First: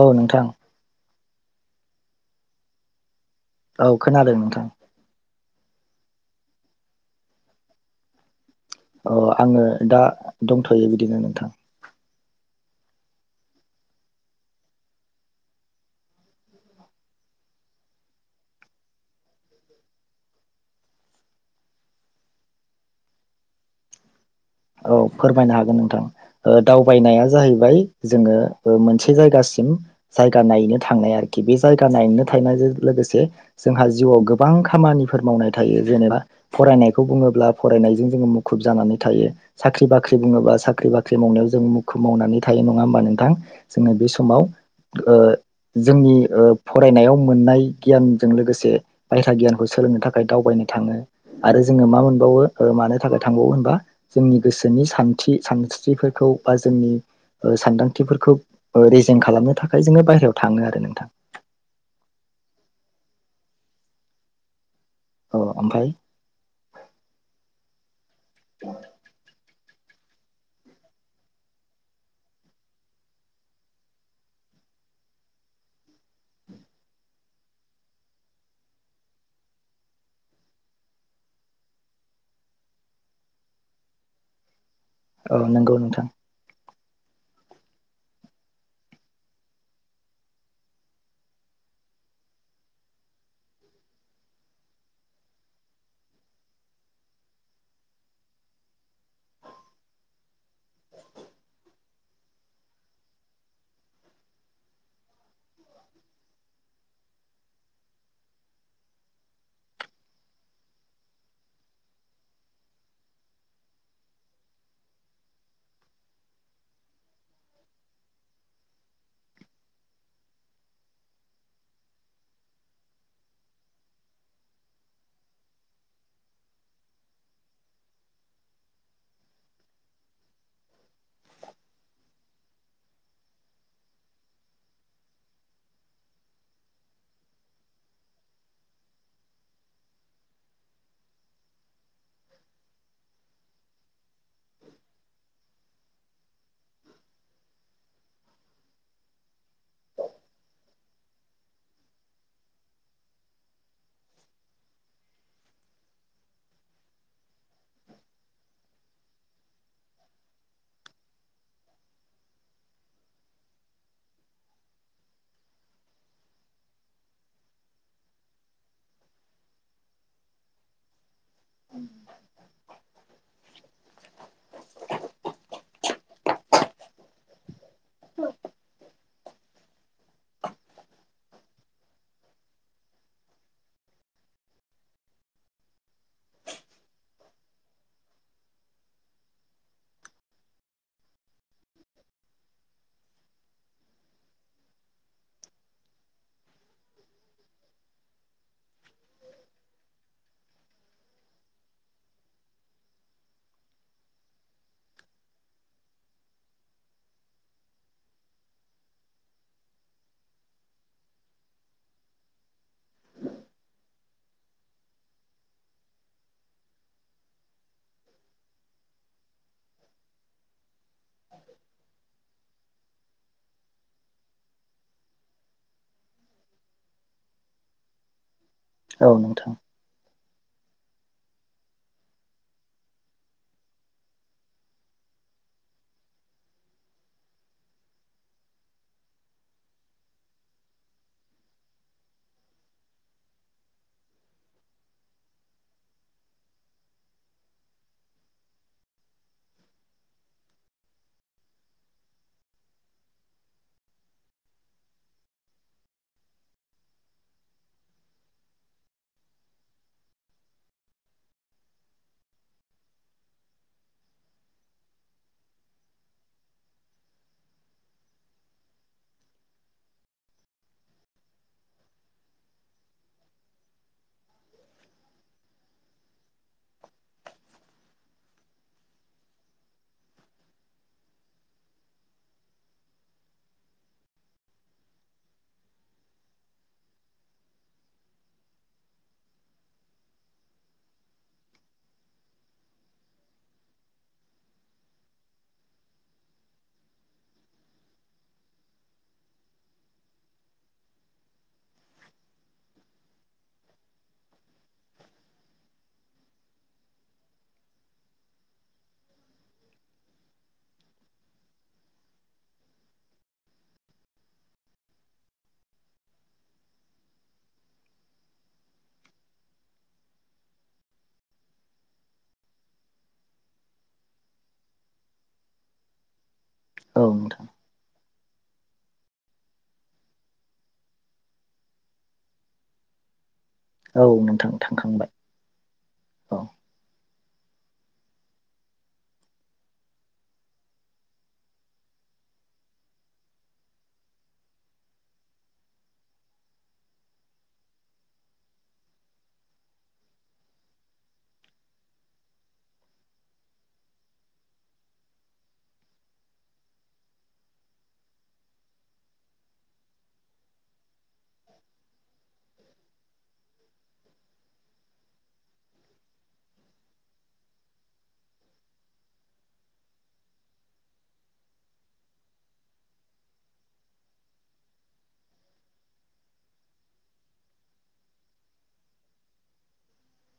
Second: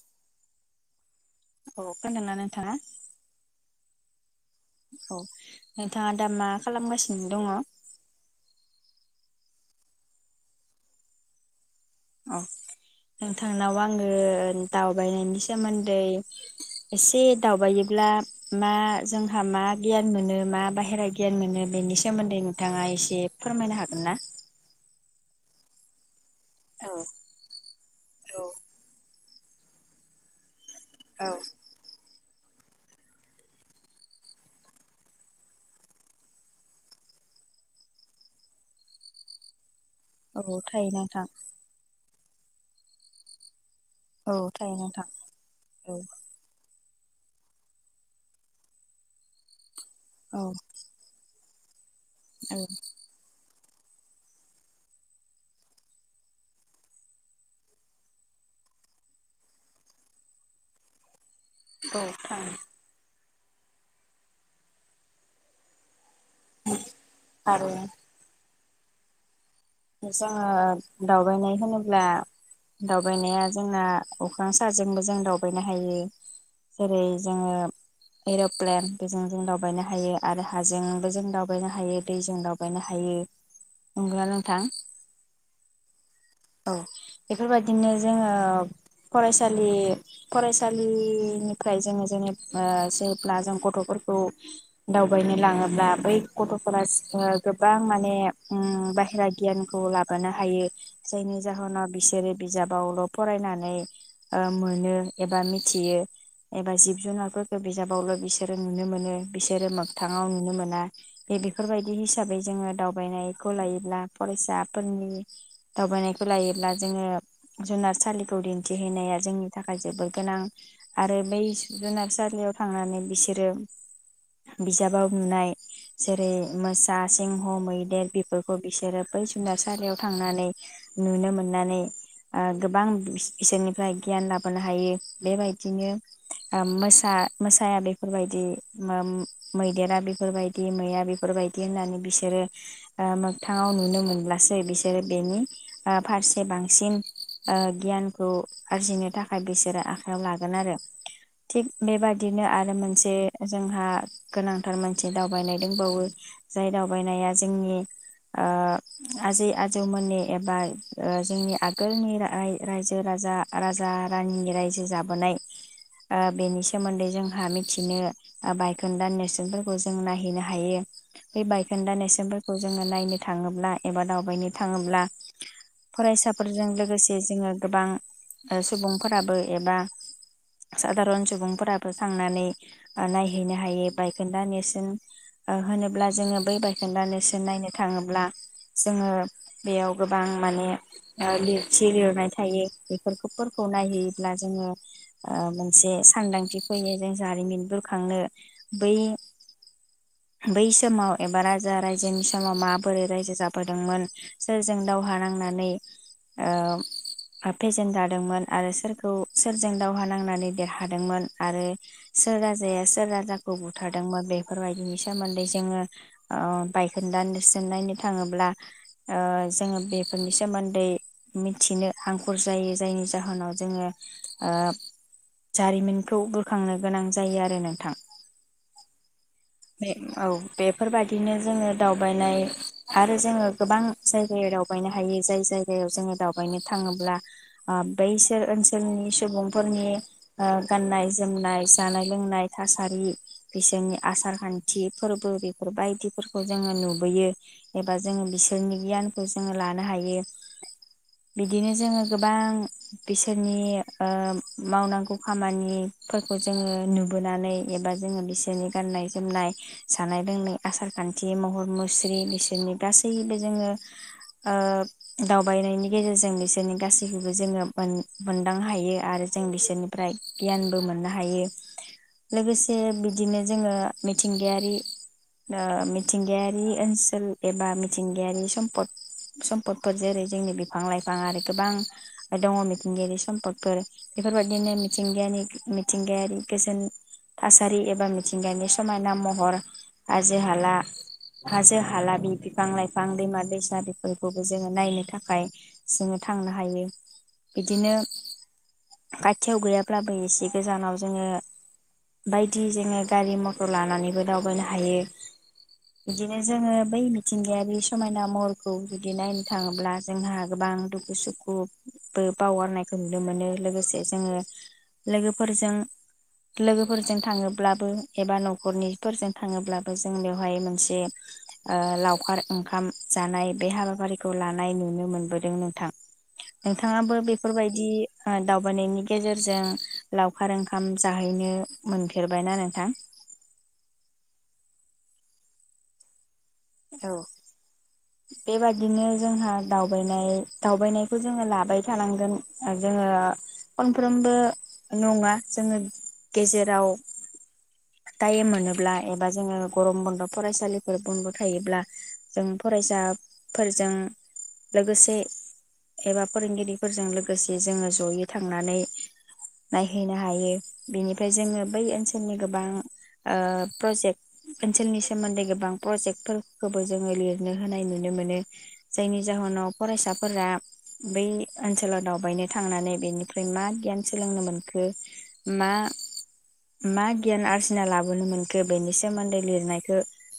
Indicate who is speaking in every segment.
Speaker 1: औ नोंथां
Speaker 2: अ खोनाना नोंथाङा
Speaker 1: औ खोनादों नोंथां
Speaker 2: औ नोंथाङा दा मा खालामगासिनो दङ
Speaker 1: अ आङो दा दंथ'यो बिदिनो नोंथां
Speaker 2: अ नोंथांनाव आङो दावबायनायनि सोमोन्दै एसे दावबायोब्ला मा जोंहा मा गियान मोनो मा बाहेरा गियान मोनो बेनि सोमोन्दै नोंथाङा एसे फोरमायनो हागोन ना
Speaker 1: औ फोरमायनो हागोन नोंथां ओ
Speaker 2: औ
Speaker 1: दावबायनाया जाहैबाय जोङो
Speaker 2: औ
Speaker 1: ओ मोनसे बे जायगासिम जायगा नायनो थांनाय
Speaker 2: औ
Speaker 1: आरोखि बे जायगा नायनो थानायजों लोगोसे जोंहा जिउआव गोबां खामानिफोर मावनाय थायो जेनेबा फरायनायखौ बुङोब्ला फरायनायजों जोङो मुखुब जानानै थायो साख्रि बाख्रि
Speaker 2: औ
Speaker 1: बुङोबा साख्रि
Speaker 2: थायो
Speaker 1: बाख्रि
Speaker 2: नोंथां
Speaker 1: मावनायाव जों मुं खौ मावनानै थायो नङा होमबा नोंथां जोङो बे
Speaker 2: औ
Speaker 1: समाव
Speaker 2: थायो नोंथां
Speaker 1: ओ
Speaker 2: औ
Speaker 1: जोंनि ओ फरायनायाव मोननाय गियानजों लोगोसे अरायथा गियानखौ सोलोंनो थाखाय
Speaker 2: औ
Speaker 1: दावबायनो थाङो आरो जोङो मा मोन मोनबावो
Speaker 2: औ
Speaker 1: ओ मानो थाखाय थांबावो होनबा जोंनि गोसोनि सानथि सानस्रिफोरखौ बा जोंनि ओ सानदांथिफोरखौ ओ रेजें खालामनो थाखाय जोङो बाहेरायाव थाङो आरो नोंथां
Speaker 2: औ थाङो
Speaker 1: अ ओमफ्राय
Speaker 2: आरो
Speaker 1: [inaudible]
Speaker 2: जोङो दावबायनाय होनोब्ला दावबायनाया जोंना अख्रां साजोंबो जों दावबायनो हायो जेरै जोङो एर'प्लेन बेजों जों दावबायनो हायो आरो हाजोंबो जों दावबायनो हायो दैजों दावबायनो हायो नोगौना नों थां
Speaker 1: औ नोंगौ नोंथां
Speaker 2: औ बेफोरबायदिनो जोङो फरायसालि फरायसालिनिफ्राय जोङो जेनेबा जेब्ला जों गथ'फोरखौ दावबायनो लाङोब्ला बै गथ'फोरा ओ गोबां माने बाहेरा गियानखौ लाबोनो हायो जायनि जाहोनाव बिसोरो बिजाबावल' फरायनानै ओ मोनो एबा मिथियो एबा जिब जुनारफोरखौ बिजाबावल' बिसोरो नुनो मोनो बिसोरो मोगथाङाव नुनो मोना बे बेफोरबायदि हिसाबै जोङो दावबायनायखौ लायोब्ला फरायसाफोरनि दावबायनायखौ लायोब्ला जोङो जुनारसालिखौ दिन्थिहैनाया जोंनि थाखाय जोबोद गोनां आरो बै जुनारसालियाव थांनानै बिसोरो बिजाबाव नुनाय जेरै मोसा सिह' मैदेर बेफोरखौ बिसोरो बै जुनारसालियाव थांनानै नुनो मोननानै ओ गोबां बि बिसोरनिफ्राय गियान लाबोनो हायो बेबायदिनो ओ मोसा मोसाया बेफोरबायदि मोम मैदेरा बेफोरबायदि मैया बेफोरबायदि होननानै बिसोरो ओ मोगथाङाव नुनो मोन मोनब्लासो बिसोरो बेनि फारसे बांसिन ओ गियानखौ आरजिनो थाखाय बिसोरो आखायाव लागोन आरो थिग बेबादिनो आरो मोनसे जोंहा गोनांथार मोनसे दावबायनाय दंबावो जाय दावबायनाया जोंनि ओ आजै आजौमोननि एबा ओजोंनि आगोलनि रायजो राजा राजा रानिनि रायजो जाबोनाय ओ बेनि सोमोन्दै जोंहा मिथिनो बायखोन्दा नेरसोनफोरखौ जों नायहैनो हायो बे बायखोन्दा नेरसोनफोरखौ जोङो नायनो थाङोब्ला एबा दावबायनो थाङोब्ला फरायसाफोरजों लोगोसे जोङो गोबां ओ सुबुंफोराबो एबा सादारन सुबुंफोराबो थांनानै ओ नायहैनो हायो बायखोन्दा नेरसोन ओ होनोब्ला जोङो बै बायखोन्दा नेरसोन नायनो थाङोब्ला जोङो बेयाव गोबां माने ओ लिरथि लिरनाय थायो। बेफोरखौफोरखौ नायहैयोब्ला जोङो ओ मोनसे सानदांथि फैयो जों जारिमिन बुरखांनो बै बै समाव एबा राजा-रायजोनि समाव माबोरै रायजो [unintelligible] बोदोंमोन सोरजों दावहा नांनानै ओ फेजेन जादोंमोन आरो सोरखौ सोरजों दावहा नांनानै देरहादोंमोन आरो सोर राजाया सोर राजाखौ बुथारदोंमोन बेफोरबायदिनि सोमोन्दै जोङो ओ बायखोन्दा नेरसोन नायनो थाङो [unintelligible] ओ जोङो बेफोरनि सोमोन्दै मिथिनो हां [unintelligible] खुर जायो जायनि जाहोनाव जोङो ओ जारिमिनखौ बुरखांनो गोनां जायो आरो नोंथां।
Speaker 1: औ नोंथां
Speaker 2: बे औ। बेफोरबायदिनो जोङो दावबायनाय आरो जोङो गोबां जायगायाव दावबायनो हायो जाय जायगायाव जोङो दावबायनो थाङोब्ला ओ बैसोर ओनसोलनि सुबुंफोरनि गाननाय-जोमनाय, जानाय- लोंनाय, थासारि बिसोरनि आसार-खान्थि फोरबो बेफोरबायदिफोरखौ जोङो नुबोयो। एबा जोङो बिसोरनि गियानखौ जोङो लानो हायो। बिदिनो जोङो गोबां बिसोरनि ओ मावनांगौ खामानिफोरखौ जोङो नुबोनानै एबा जोङो बिसोरनि गाननाय-जोमनाय, जानाय-लोंनाय आसार-खान्थि महर-मुस्रि [unintelligible] सोरनि गासैबो जोङो ओ दावबायनायनि गेजेरजों बिसोरनि गासैखौबो जोङो मोन-मोनदांनो हायो आरो जों बिसोरनिफ्राय गियानबो मोननो हायो। लोगोसे बिदिनो जोङो मिथिंगायारि ओ मिथिंगायारि ओनसोल एबा मिथिंगायारि सम्फद सम्फदफोर जेरै जोंनि बिफां-लाइफां आरो गोबां दङ मिथिंगायारि सम्पदफोर। बेफोरबायदिनो मिथिंगारि मिथिंगायारि गोजोन थासारि एबा मिथिंगानि समायना महर हाजो- हाला, हाजो-हाला बि बिफां-लाइफां दैमा-दैसा बेफोरखौबो जोङो नायनो थाखाय जोङो थांनो हायो। बिदिनो खाथियाव गैयाब्लाबो एसे गोजानाव जोङो बायदि जोङो गारि मथर लानानैबो दावबायनो हायो बिदिनो जोङो बै मिथिंगायारि समायना महरखौ जुदि नायनो थाङोब्ला जोंहा गोबां दुखु-सुखुबो बावगारनायखौ नुनो मोनो लोगोसे जोङो लोगोफोरजों लोगोफोरजों थाङोब्लाबो एबा न'खरनिफोरजों थाङोब्लाबो जों बेवहाय मोनसे ओ लावखार ओंखाम जानाय बे हाबाफारिखौ लानाय नुनो मोनबोदों नोंथां।
Speaker 1: औ
Speaker 2: नोंथाङाबो
Speaker 1: नोंथां
Speaker 2: बेफोरबायदि दावबायनायनि गेजेरजों लावखार ओंखाम जाहैनो मोनफेरबायना नोंथां?
Speaker 1: औ नोंथां थांखांबाय औ।
Speaker 2: औ बेबादिनो जोंहा दावबायनाय दावबायनायखौ जोङो लाबाय थानांगोन जोङो फनफ्रोमबो नङा जोङो गेजेराव टाइम मोनोब्ला एबा जोङो गरम बन्द' फरायसालिफोर बन्द' थायोब्ला जों फरायसाफोरजों लोगोसे एबा फोरोंगिरिफोरजों लोगोसे जोङो जयै थांनानै नायहैनो हायो बेनिफ्राय जोङो बै ओनसोलनि गोबां ओ प्रजेक्ट ओनसोलनि सोमोन्दै गोबां प्रजेक्ट फोरखौबो जोङो लिरनो होनाय नुनो मोनो जायनि जाहोनाव फरायसाफोरा बै ओनसोलाव दावबायनो थांनानै बेनिफ्राय मा गियान सोलोंनो मोनखो मा मा गियान आरजिना लाबोनो मोनखो बेनि सोमोन्दै लिरनायखौ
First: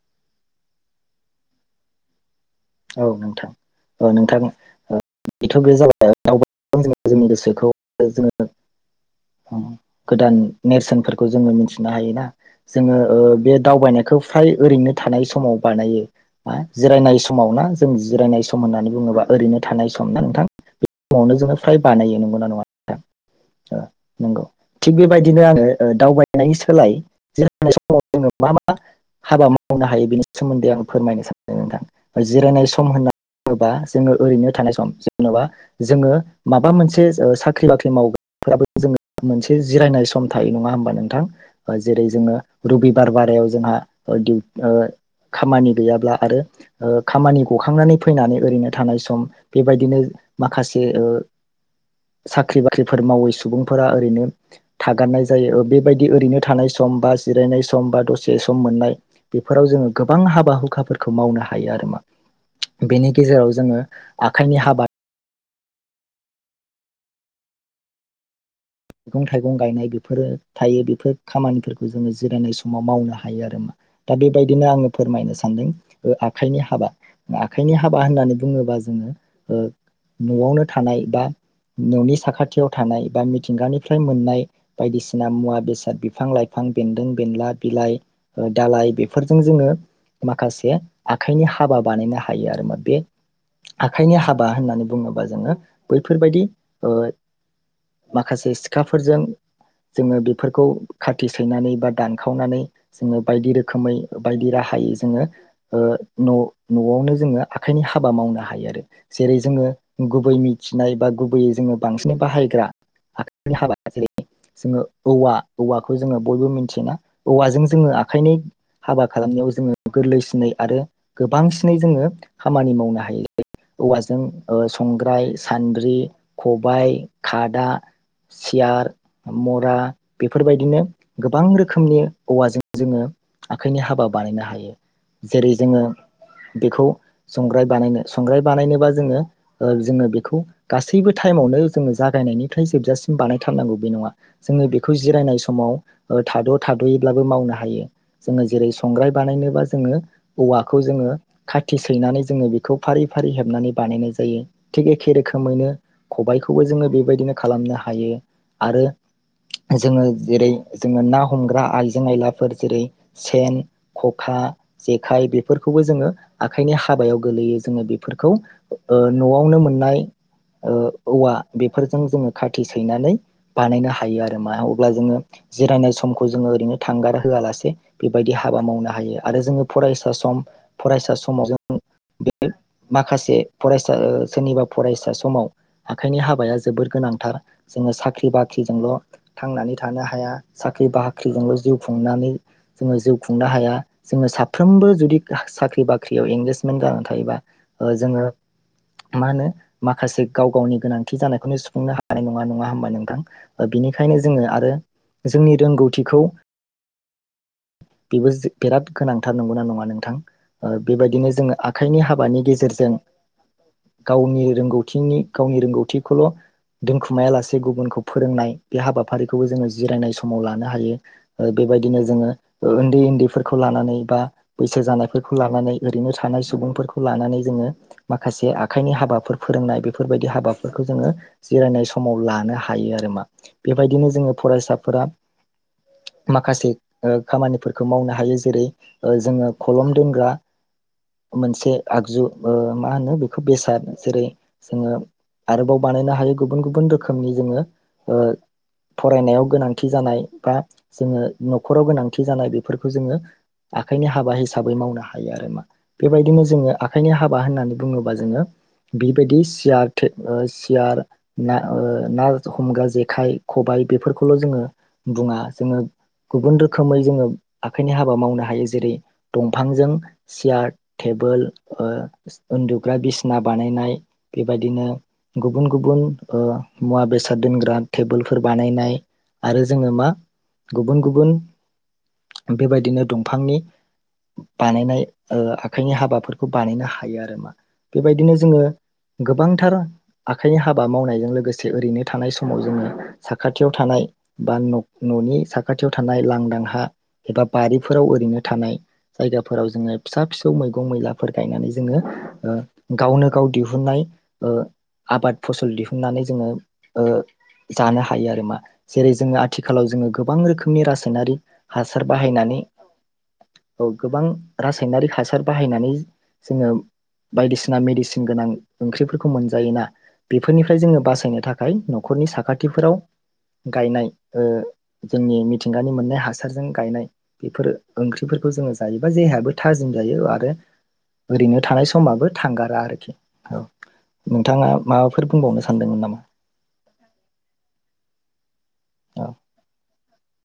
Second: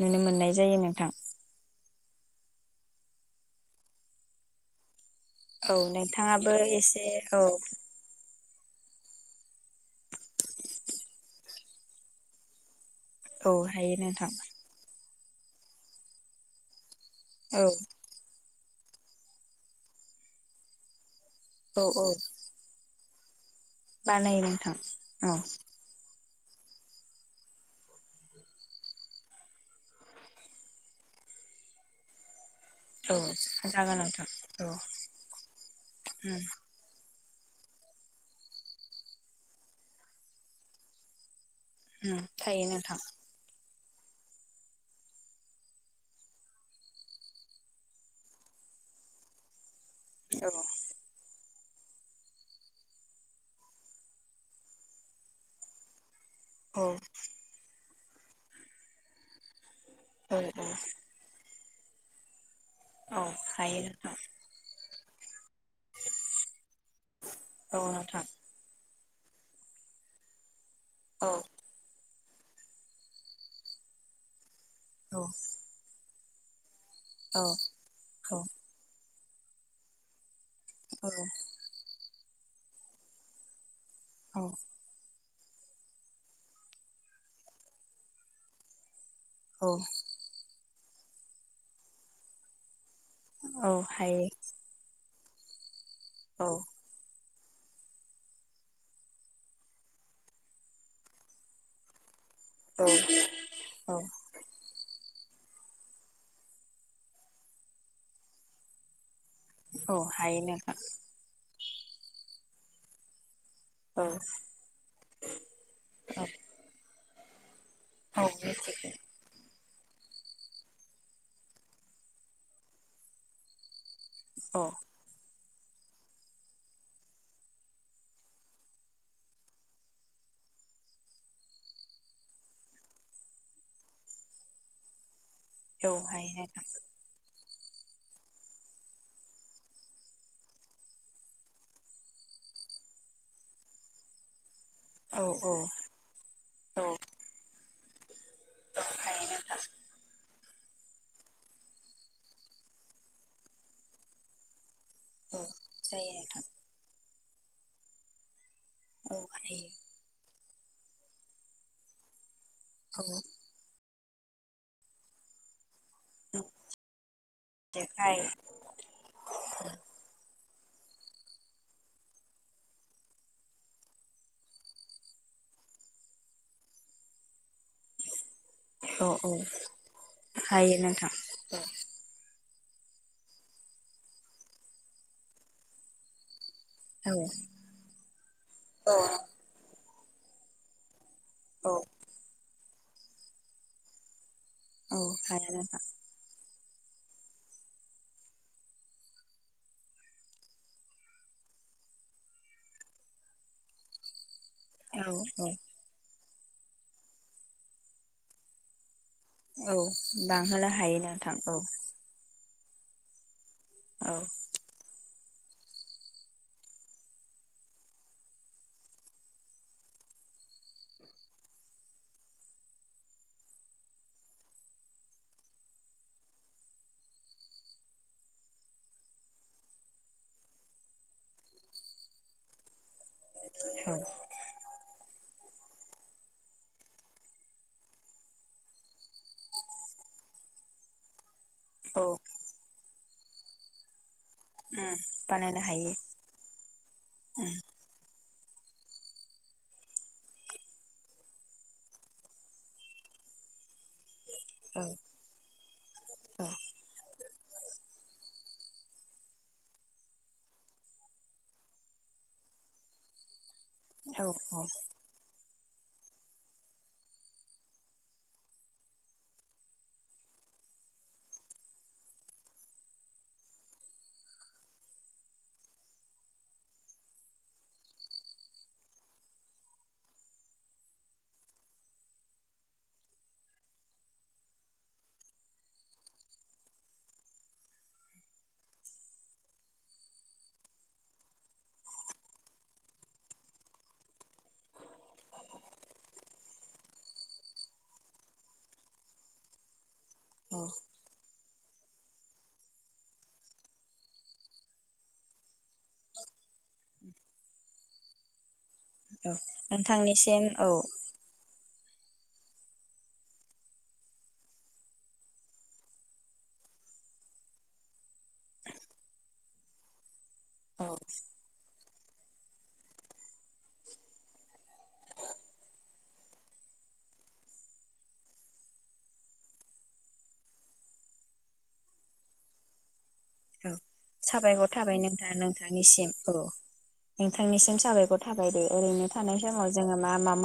Speaker 2: नुनो मोननाय जायो नोंथां।
Speaker 1: औ नोंथां औ नोंथां ओ। बेथ' बे
Speaker 2: औ
Speaker 1: जाबाय
Speaker 2: नोंथाङाबो एसे
Speaker 1: जोंनि
Speaker 2: औ
Speaker 1: गोसोखौ जोङो गोदान नेरसोनफोरखौ जोङो मिथिनो हायोना? जोङो बे
Speaker 2: औ हायो
Speaker 1: दावबायनायखौ
Speaker 2: नोंथां
Speaker 1: फ्राय ओरैनो थानाय समाव बानायो बा जिरायनाय समाव ना
Speaker 2: औ
Speaker 1: जों जिरायनाय सम होननानै बुङोबा ओरैनो थानाय सम ना नोंथां। समावनो जोङो फ्राय
Speaker 2: औ औ
Speaker 1: बानायो नंगौ नना नङा? [unintelligible]
Speaker 2: बानायो
Speaker 1: नंगौ
Speaker 2: नोंथां
Speaker 1: थिग
Speaker 2: औ
Speaker 1: बेबायदिनो आङो दावबाय गनायनि सोलाय जानाय समाव जोङो मा मा हाबा मावनो हायो बेनि सोमोन्दै आं फोरमायनो सानदों नोंथां। बा जिरायनाय सम सम होनना
Speaker 2: औ
Speaker 1: बुङोबा
Speaker 2: जागोन
Speaker 1: जोङो
Speaker 2: नोंथां
Speaker 1: ओरैनो
Speaker 2: औ
Speaker 1: थानाय सम जेन'बा जोङो
Speaker 2: उम
Speaker 1: माबा मोनसे साख्रि बाख्रि मावग्राफ्राबो जों मोनसे जिरायनाय सम थायो नङा होमबा नोंथां? जेरै
Speaker 2: उम
Speaker 1: जोङो
Speaker 2: थायो नोंथां
Speaker 1: रबिबार बारायाव जोंहा ओ दि खामानि गैयाब्ला आरो खामानि गखांनानै फैनानै ओरैनो थानाय सम बे बेबायदिनो
Speaker 2: औ
Speaker 1: माखासे ओ साख्रि बाख्रिफोर मावै सुबुंफोरा ओरैनो थागारनाय जायो बेबायदि ओरैनो थानाय
Speaker 2: औ
Speaker 1: समबा जिरायनाय समबा दसे सम मोननाय बेफोराव जोङो गोबां
Speaker 2: औ
Speaker 1: हाबा हुखाफोरखौ मावनो हायो हायो आरोमा बेनि
Speaker 2: औ
Speaker 1: गेजेराव जोङो
Speaker 2: हायो नोंथां
Speaker 1: आखाइनि हाबा
Speaker 2: औ नोंथां
Speaker 1: मैगं थाइगं गायनाय बेफोरो थायो बेफोर
Speaker 2: औ
Speaker 1: खामानिफोरखौ जोङो जिरायनाय समाव मावनो हायो आरोमा दा बेबायदि बिदिनो आङो
Speaker 2: औ
Speaker 1: फोरमायनो सानदों आखाइनि हाबा
Speaker 2: औ
Speaker 1: आखाइनि हाबा होननानै बुङोबा जोङो ओ न'आवनो थानाय
Speaker 2: औ
Speaker 1: बा न'नि साखाथि खाथियाव थानाय बा थिंगानि फ्राय मोननाय
Speaker 2: औ
Speaker 1: बायदिसिना बायदिसिना मुवा बेसाद बिफां लाइफां बेन्दों बेनला बिलाइ दालाइ फोरजों जोङो
Speaker 2: औ
Speaker 1: माखासे आखाइनि हाबा बानायनो हायो आरो मा। बे
Speaker 2: औ
Speaker 1: आखाइनि
Speaker 2: हायो
Speaker 1: हाबा होननानै बुङोबा जोङो बैफोर बायदि
Speaker 2: औ
Speaker 1: ओ माखासे सिखाफोरजों जोङो बेफोरखौ खाथि सैनानै बा दान खावनानै
Speaker 2: औ
Speaker 1: जोङो बायदि रोखोमै
Speaker 2: औ
Speaker 1: बायदि राहायै जोङो ओ न' न'आवनो जोङो आखाइनि हाबा मावनो हायो आरो। जेरै जोङो
Speaker 2: औ
Speaker 1: गुबै
Speaker 2: हायो नोंथां
Speaker 1: मिथिनाय बा गुबैयै जोङो बांसिन बाहाय आरो हाबाया
Speaker 2: औ
Speaker 1: जेरै जोङो औवा औवाखौ जोङो
Speaker 2: औ
Speaker 1: बयबो मिथियोना औवाजों जों जोङो
Speaker 2: औ
Speaker 1: आखाइनि
Speaker 2: मिथिगौ
Speaker 1: हाबा खालामनायाव जोङो गोरलैसिनै आरो गोबांसिनै जोङो खामानि मावनो हायो। औवाजों जों ओ
Speaker 2: औ
Speaker 1: संग्राय सानद्रि, खबाइ, खा दा, सियार, मुरा बेफोरबायदिनो गोबां रोखोमनि औवाजों जोङो आखाइनि हाबा बानायनो हायो। जेरै जोङो
Speaker 2: औ हायो नोंथां
Speaker 1: बेखौ संग्राय बानायनो संग्राय बानायनोबा जोङो ओ जोनो बेखौ गासैबो टाइमावनो जोङो जागायनायनि फ्राय जोबजासिम बानायथारनांगौ बे नङा जोङो बेखौ
Speaker 2: औ
Speaker 1: जिरायनाय समाव
Speaker 2: औ
Speaker 1: थाद'
Speaker 2: औ
Speaker 1: थाद'यैब्लाबो मावनो हायो। जोङो जेरै संग्राय
Speaker 2: हायो नोंथां
Speaker 1: बानायनोबा जोङो औवाखौ जोङो खाथि सैनानै जोङो बेखौ फारि फारि हेबनानै बानायनाय जायो‌। थिग एखे
Speaker 2: औ
Speaker 1: रोखोमैनो
Speaker 2: जायो नोंथां
Speaker 1: खबाइखौबो जोङो बेबायदिनो खालामनो हायो। आरो
Speaker 2: औ हायो
Speaker 1: जोङो जेरै जोङो ना हमग्रा आइजें आयलाफोर जेरै
Speaker 2: औ
Speaker 1: सेन खखा, जेखाइ बेफोर खौबो जोङो आखाइनि हाबायाव गोलैयो जोङो
Speaker 2: जेखाय
Speaker 1: बेफोरखौ न'आवनो मोननाय ओ औवा बेफोरजों जोङो खाथि सैनानै बानायनो हायो आरो मा अब्ला जोङो जिरायनाय समखौ जोङो ओरैनो थांगार होआलासे बेबायदि हाबा मावनो
Speaker 2: औ
Speaker 1: हायो
Speaker 2: औ
Speaker 1: आरो जोङो फरायसा सम
Speaker 2: हायो नोंथां
Speaker 1: फरायसा समाव जों माखासे फरायसा सोरनिबा फरायसा समाव आखाइनि हाबाया जोबोर गोनां
Speaker 2: औ
Speaker 1: थार जोङो साख्रि बाख्रिजोंल'
Speaker 2: औ
Speaker 1: थांनानै था थानो हाया साख्रि बा बाख्रिजोंल'
Speaker 2: औ
Speaker 1: जिउ खुंनानै जोङो जिउ खुंनो हाया जोङो सा फ्रोमबो
Speaker 2: औ
Speaker 1: जुदि
Speaker 2: हायो नोंथां
Speaker 1: साख्रि बाख्रियाव इंगेस [inaudible] थायोबा जोङो मा होनो माखासे गाव-गावनि गोनांथि जानायखौनो सुफुंनो हा हानाय नङा नङा होमबा नोंथां बेनिखायनो जोङो आरो
Speaker 2: औ औ
Speaker 1: जोंनि रोंगौथिखौ बिबो बिराद गोनांथार नंगौ ना
Speaker 2: औ
Speaker 1: नङा नोंथां
Speaker 2: बांहोनो हायो
Speaker 1: बेबायदिनो
Speaker 2: नोंथां
Speaker 1: जोङो
Speaker 2: औ
Speaker 1: आखाइनि हाबानि गेजेर गेजेरजों
Speaker 2: औ
Speaker 1: गावनि रोंगौथिनि गावनि रोंगौथिखौल' दोनखुमायालासे गुबुनखौ फोरोंनाय बे हाबाफारिखौबो जोङो जिरायनाय समाव लानो हायो बेबायदिनो जोङो उन्दै-उन्दैफोरखौ लानानै बा बैसो जानायफोरखौ लानानै ओरैनो थानाय सुबुंफोरखौ लानानै जोङो माखासे आखाइनि हाबाफोर फोरोंनाय बेफोरबायदि हाबाफोरखौ जोङो जिरायनाय समाव लानो हायो आरो।
Speaker 2: औ
Speaker 1: बेबायदिनो जोङो फरायसाफोरा माखासे खामानिफोरखौ मावनो हायो जेरै जोङो खलम दोनग्रा मोनसे
Speaker 2: औ
Speaker 1: आगजु ओ मा होनो बेखौ बेसाद जेरै जोङो आरोबाव बानायनो हायो गुबुन गुबुन रोखोमनि
Speaker 2: औ
Speaker 1: जोङो ओ फरायनायाव गोनांथि जानाय बा जोङो न'खराव गोनांथि जानाय बेफोरखौ जोङो आखाइनि हाबा हिसाबै
Speaker 2: औ
Speaker 1: मावनो हायो आरो मा बेबायदिनो
Speaker 2: औ
Speaker 1: जोङो आखाइनि हाबा बा होननानै बुङोबा जोङो बिबायदि सिया थे ओ सियार ना-ना हमग्रा जेखाइ खबाइ
Speaker 2: औ
Speaker 1: बेफोरखौल' जोङो बुङा। जोङो गुबुन रोखोमै जोङो आखाइनि हाबा मावनो हायो। जेरै दंफांजों सियार टेबोल उन्दुग्रा बिसिना बानायनाय बेबायदिनो गुबुन गुबुन ओ मुवा बेसाद दोनग्रा टेबोलफोर बानायनाय आरो जोङो मा गुबुन गुबुन बेबायदिनो दंफांनि बानायनाय ओ आखाइनि हाबाफोरखौ बानायनो हायो आरो मा बेबायदिनो जोङो गोबांथार आखाइनि हाबा मावनाय जों लोगोसे ओरैनो थानाय समाव जोङो साखाथियाव थानाय बा न' न'नि साखाथियाव थानाय लांदां हा एबा बारिफोराव ओरैनो थानाय जायगाफोराव जोङो फिसा फिसौ
Speaker 2: औ
Speaker 1: मैगं मैलाफोर गायनानै जोङो ओ गावनो गाव दिहुननाय ओ आबाद फसल दिहुन। ननानै जोङो ओ जानो हायो आरो मा। जेरै जोङो आथिखालाव जोङो गोबां
Speaker 2: नोंथांनिसिम औ
Speaker 1: रोखोमनि रासायनारि हासार बाहायनानै औ गोबां रासायनारिक हासार बाहायनानै जोङो बायदिसिना मेडिसिन गोनां ओंख्रिफोरखौ मोनजायोना बे। फोरनिफ्राय
Speaker 2: औ
Speaker 1: जोङो बासायनो थाखाय न'खरनि साखाथिफोराव गायनाय ओ जोंनि मिथिंगानि मोननाय हासारजों गायनाय बेफोर ओंख्रिफोरखौ जोङो जायोबा जेहायाबो थाजिम जायो आरो ओरैनो थानाय समाबो थांगारा आरोखि औ।
Speaker 2: साबायखर
Speaker 1: नोंथाङा
Speaker 2: थाबाय नों
Speaker 1: माबाफोर
Speaker 2: आ
Speaker 1: बुंबावनो सानदोंमोन
Speaker 2: नोंथांनिसिम
Speaker 1: नामा?
Speaker 2: औ नोंथांनिसिम साबायखर थाबाय दे ओरैनो थानाय समाव जोङो मा मा माव